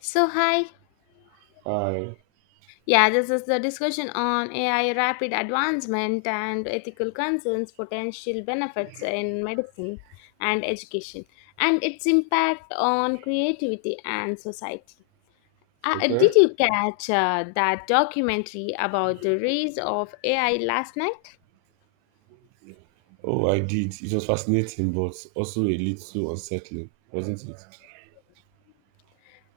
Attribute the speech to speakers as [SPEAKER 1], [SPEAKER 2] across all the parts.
[SPEAKER 1] So, hi.
[SPEAKER 2] I
[SPEAKER 1] Yeah, this is the discussion on AI rapid advancement and ethical concerns, potential benefits in medicine and education, and its impact on creativity and society. Uh,
[SPEAKER 2] Okay.
[SPEAKER 1] did you catch that documentary about the rise of AI last night?
[SPEAKER 2] Oh, I did. It was fascinating, but also a little unsettling, wasn't it?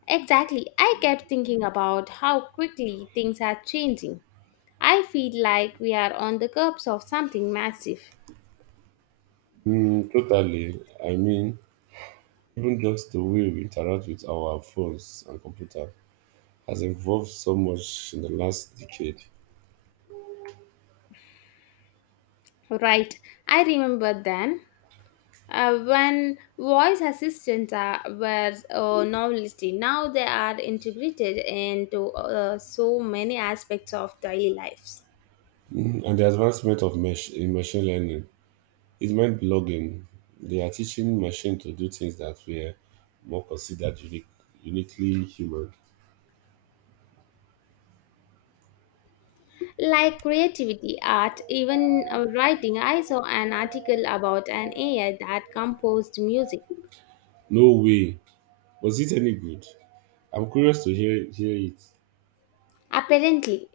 [SPEAKER 1] Exactly. I kept thinking about how quickly things are changing. I feel like we are on the cusp of something massive.
[SPEAKER 2] Hmm, totally. I mean, even just the way we interact with our phones and computer has evolved so much in the last decade.
[SPEAKER 1] Right. I remember then when voice assistants were a novelty, now they are integrated into so many aspects of daily lives,
[SPEAKER 2] And the advancement of in machine learning is mind blogging. They are teaching machine to do things that were more considered uniquely human.
[SPEAKER 1] like creativity, art, even writing. I saw an article about an AI that composed music.
[SPEAKER 2] No way. Was it any good? I'm curious to hear it.
[SPEAKER 1] Apparently,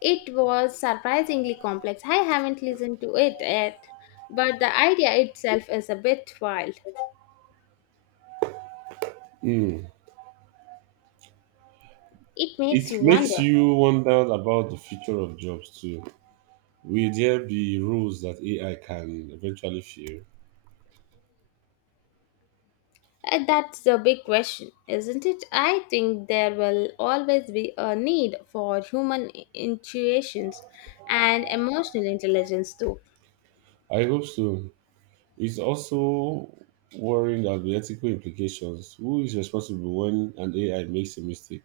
[SPEAKER 1] it was surprisingly complex. I haven't listened to it yet, but the idea itself is a bit wild.
[SPEAKER 2] Hmm.
[SPEAKER 1] It makes you
[SPEAKER 2] It makes
[SPEAKER 1] wonder.
[SPEAKER 2] you wonder about the future of jobs too. Will there be roles that AI can eventually fill?
[SPEAKER 1] That's the big question, isn't it? I think there will always be a need for human intuitions and emotional intelligence, too.
[SPEAKER 2] I hope so. It's also worrying about the ethical implications. Who is responsible when an AI makes a mistake?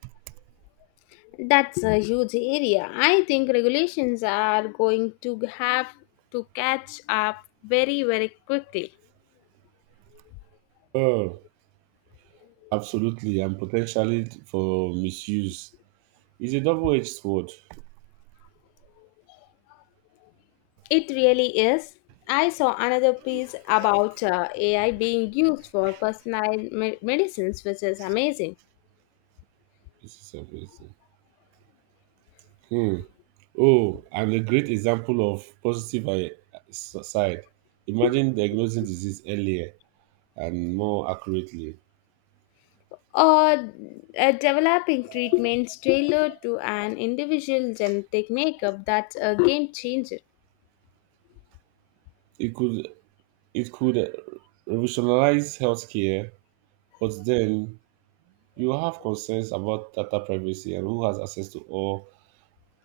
[SPEAKER 1] That's a huge area. I think regulations are going to have to catch up very, very quickly.
[SPEAKER 2] Oh, absolutely, and potentially for misuse. It's a double-edged sword.
[SPEAKER 1] It really is. I saw another piece about AI being used for personalized medicines, which is amazing.
[SPEAKER 2] This is amazing. Hmm. Oh, and a great example of positive side. Imagine diagnosing disease earlier and more accurately.
[SPEAKER 1] Or developing treatments tailored to an individual genetic makeup. That's a game changer.
[SPEAKER 2] It could it could revolutionize healthcare, but then you have concerns about data privacy and who has access to all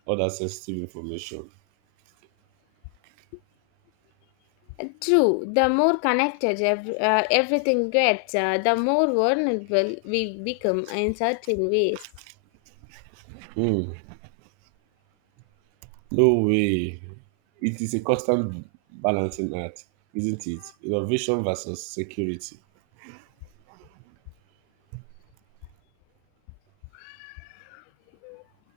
[SPEAKER 2] other sensitive information.
[SPEAKER 1] True, the more connected everything gets, the more vulnerable we become in certain ways.
[SPEAKER 2] Hmm. No way. It is a constant balancing act, isn't it? Innovation versus security.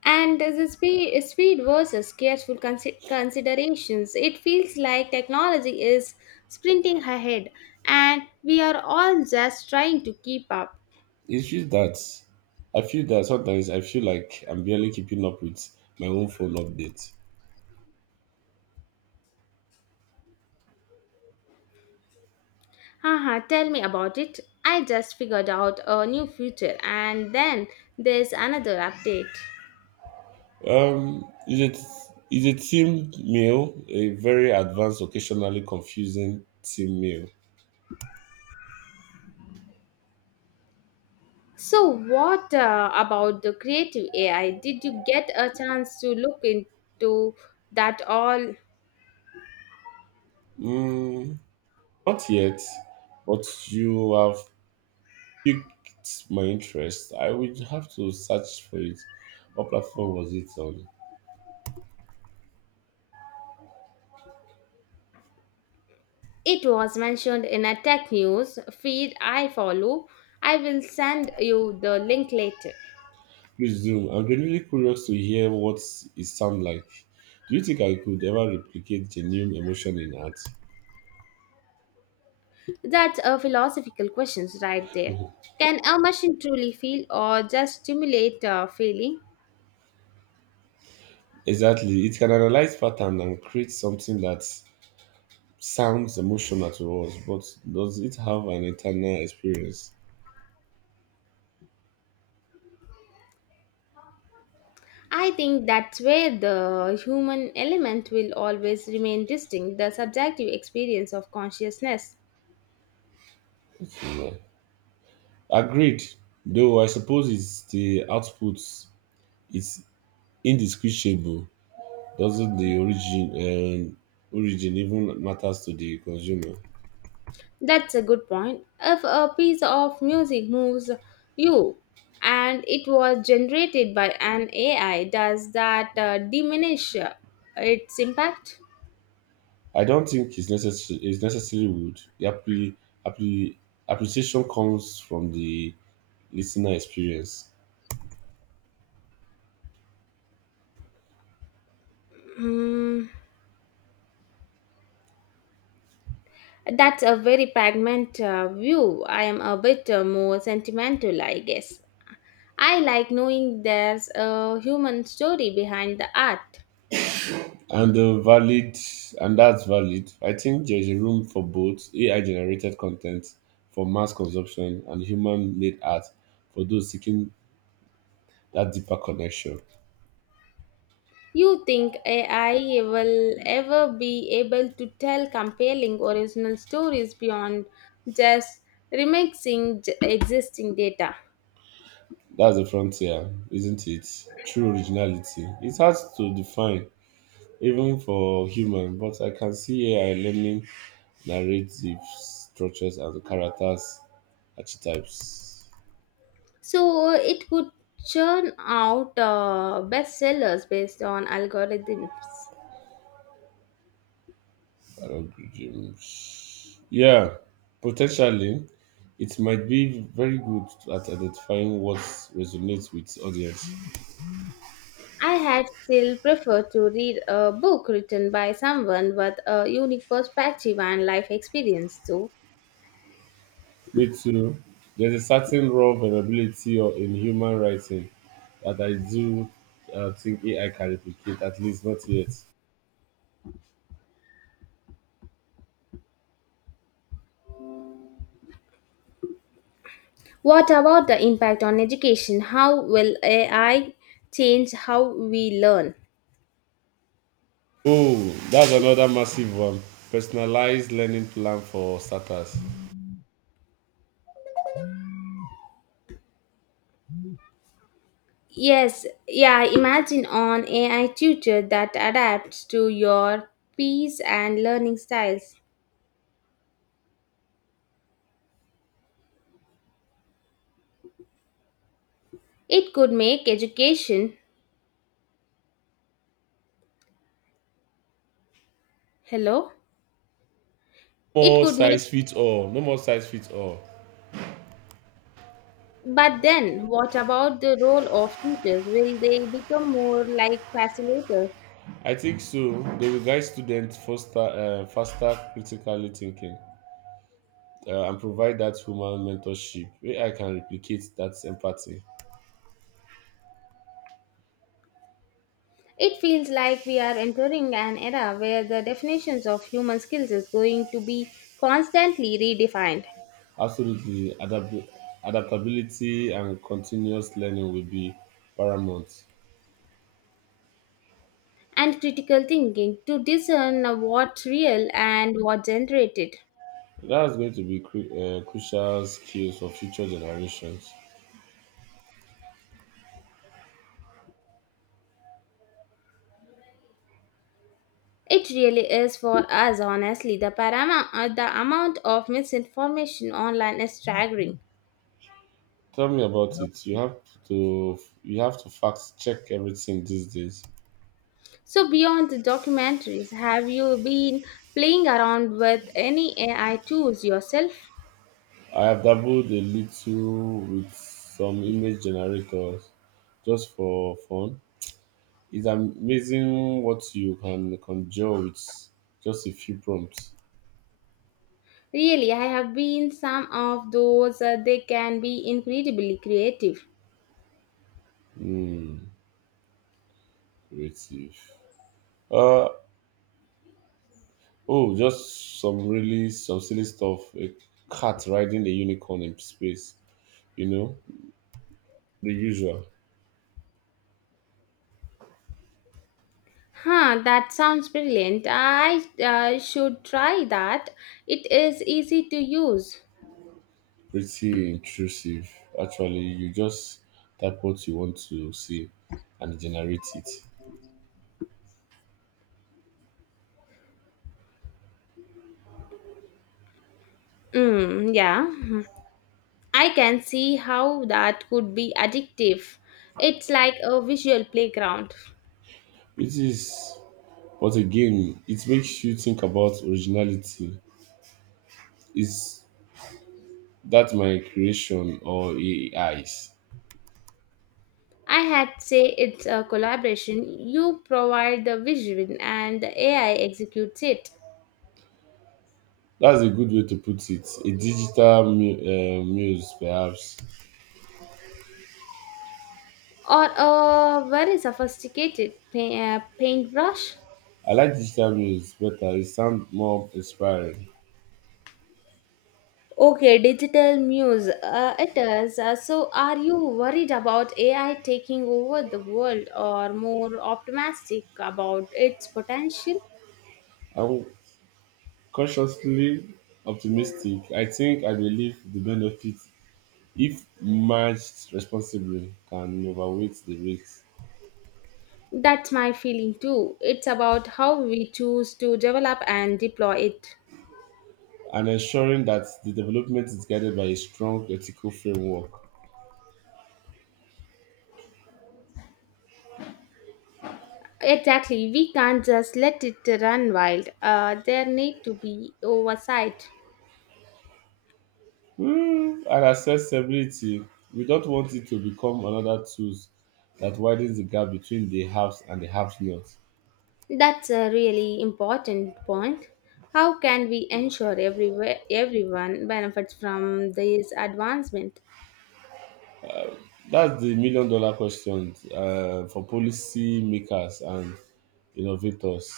[SPEAKER 1] And the speed versus careful considerations, it feels like technology is sprinting ahead and we are all just trying to keep up.
[SPEAKER 2] It's just that I feel that sometimes I feel like I'm barely keeping up with my own phone updates.
[SPEAKER 1] Haha, tell me about it. I just figured out a new feature and then there's another update.
[SPEAKER 2] Um, is it is a team meal a very advanced, occasionally confusing team meal?
[SPEAKER 1] So, what about the creative AI? Did you get a chance to look into that all?
[SPEAKER 2] Mm, Not yet, but you have piqued my interest. I would have to search for it. What platform was it on?
[SPEAKER 1] It was mentioned in a tech news feed I follow. I will send you the link later.
[SPEAKER 2] Please do. I'm genuinely curious to hear what it sounds like. Do you think I could ever replicate genuine emotion in art?
[SPEAKER 1] That's a philosophical question right there. Can a machine truly feel or just stimulate a feeling?
[SPEAKER 2] Exactly. It can analyze pattern and create something that sounds emotional to us, but does it have an internal experience?
[SPEAKER 1] I think that's where the human element will always remain distinct, the subjective experience of consciousness.
[SPEAKER 2] No. Agreed. Though I suppose it's the output is indistinguishable. Doesn't the um, origin even matters to the consumer?
[SPEAKER 1] That's a good point. If a piece of music moves you and it was generated by an AI, does that diminish its impact?
[SPEAKER 2] I don't think it's necessary. It's necessarily would the appre- appreciation comes from the listener experience.
[SPEAKER 1] Mm, that's a very pragmatic view. I am a bit more sentimental, I guess. I like knowing there's a human story behind the art.
[SPEAKER 2] And the valid, and that's valid. I think there's a room for both AI generated content for mass consumption and human made art for those seeking that deeper connection.
[SPEAKER 1] You think AI will ever be able to tell compelling original stories beyond just remixing existing data?
[SPEAKER 2] That's the frontier, isn't it? True originality. It's hard to define, even for human, but I can see AI learning narrative structures and characters archetypes.
[SPEAKER 1] So it could churn out bestsellers based on algorithms.
[SPEAKER 2] Hungry. Yeah, potentially, it might be very good at identifying what resonates with audience.
[SPEAKER 1] I had still preferred to read a book written by someone with a unique perspective and life experience, though.
[SPEAKER 2] Me too. There's a certain raw vulnerability or in human writing that I do think AI can replicate, at least not yet.
[SPEAKER 1] What about the impact on education? How will AI change how we learn?
[SPEAKER 2] Oh, that's another massive one. Personalized learning plan for starters.
[SPEAKER 1] Yes, yeah, imagine on AI tutor that adapts to your peers and learning styles. It could make education, hello?
[SPEAKER 2] No
[SPEAKER 1] It
[SPEAKER 2] more
[SPEAKER 1] could make,
[SPEAKER 2] size fits all. No more size fits all.
[SPEAKER 1] but then what about the role of teachers? Will they become more like facilitators?
[SPEAKER 2] I think so. They will guide students foster faster critically thinking and provide that human mentorship. Where I can replicate that empathy.
[SPEAKER 1] It feels like we are entering an era where the definitions of human skills is going to be constantly redefined,
[SPEAKER 2] Absolutely, adaptability and continuous learning will be paramount.
[SPEAKER 1] and critical thinking to discern what's real and what generated.
[SPEAKER 2] That's going to be crucial skills for future generations.
[SPEAKER 1] It really is for us, honestly. The amount of misinformation online is staggering.
[SPEAKER 2] Tell me about it. You have to fact check everything these days.
[SPEAKER 1] So, beyond the documentaries, have you been playing around with any AI tools yourself?
[SPEAKER 2] I have dabbled a little with some image generators just for fun. It's amazing what you can conjure with just a few prompts.
[SPEAKER 1] Really, I have been some of those. They can be incredibly creative.
[SPEAKER 2] Hmm, Creative. Uh oh, just some really some silly stuff. A cat riding a unicorn in space. You know, the usual.
[SPEAKER 1] Huh, that sounds brilliant. I should try that. It is easy to use.
[SPEAKER 2] Pretty intrusive. Actually, you just type what you want to see and generate it.
[SPEAKER 1] Mm, yeah. Hmm. I can see how that could be addictive. It's like a visual playground.
[SPEAKER 2] It is. But again, it makes you think about originality. Is that my creation or AI's?
[SPEAKER 1] I had say it's a collaboration. You provide the vision and the AI executes it.
[SPEAKER 2] That's a good way to put it. A digital muse, perhaps.
[SPEAKER 1] Or a very sophisticated paintbrush.
[SPEAKER 2] I like digital muse better. It sounds more inspiring.
[SPEAKER 1] Okay, digital muse. It is. So, are you worried about AI taking over the world or more optimistic about its potential?
[SPEAKER 2] I'm cautiously optimistic. I think I believe the benefit, if managed responsibly, can overweight the risks,
[SPEAKER 1] That's my feeling too. It's about how we choose to develop and deploy it.
[SPEAKER 2] and ensuring that the development is guided by a strong ethical framework.
[SPEAKER 1] Exactly. We can't just let it run wild. There need to be oversight.
[SPEAKER 2] And accessibility. We don't want it to become another tool that widens the gap between the haves and the have nots.
[SPEAKER 1] That's a really important point. How can we ensure everyone benefits from this advancement?
[SPEAKER 2] That's the million dollar question for policy makers and innovators.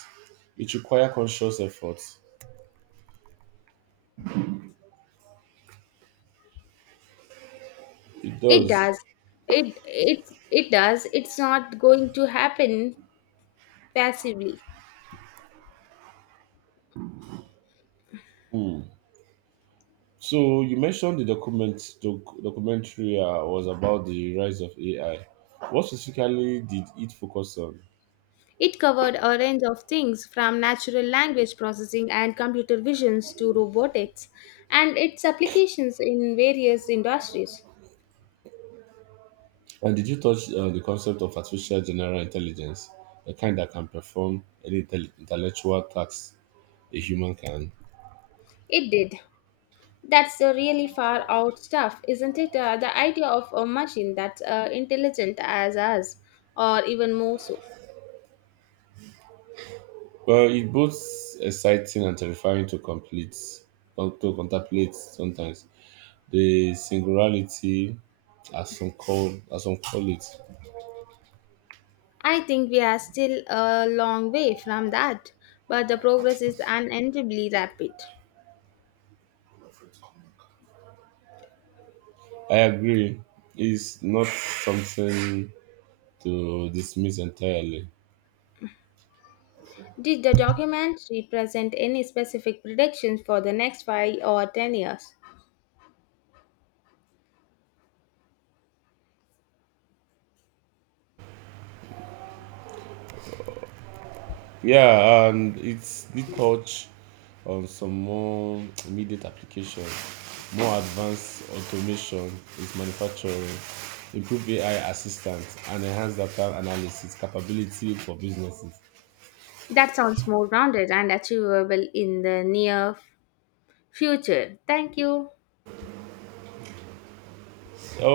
[SPEAKER 2] It requires conscious effort. It
[SPEAKER 1] It
[SPEAKER 2] does.
[SPEAKER 1] does. It does. It's not going to happen passively.
[SPEAKER 2] Hmm. So you mentioned the documentary was about the rise of AI. What specifically did it focus on?
[SPEAKER 1] It covered a range of things from natural language processing and computer visions to robotics and its applications in various industries.
[SPEAKER 2] And did you touch on the concept of artificial general intelligence, the kind that can perform any intellectual tasks a human can?
[SPEAKER 1] It did. That's the really far out stuff, isn't it? The idea of a machine that's intelligent as us, or even more so.
[SPEAKER 2] Well, it's both exciting and terrifying to contemplate sometimes. The singularity, as some call it,
[SPEAKER 1] I think we are still a long way from that, but the progress is unendably rapid.
[SPEAKER 2] I agree, is not something to dismiss entirely.
[SPEAKER 1] Did the documentary present any specific predictions for the next 5 or 10 years?
[SPEAKER 2] Yeah, and it's did touch on some more immediate application, more advanced automation is manufacturing, improved AI assistance, and enhanced data analysis capability for businesses.
[SPEAKER 1] That sounds more rounded and achievable in the near future. Thank you.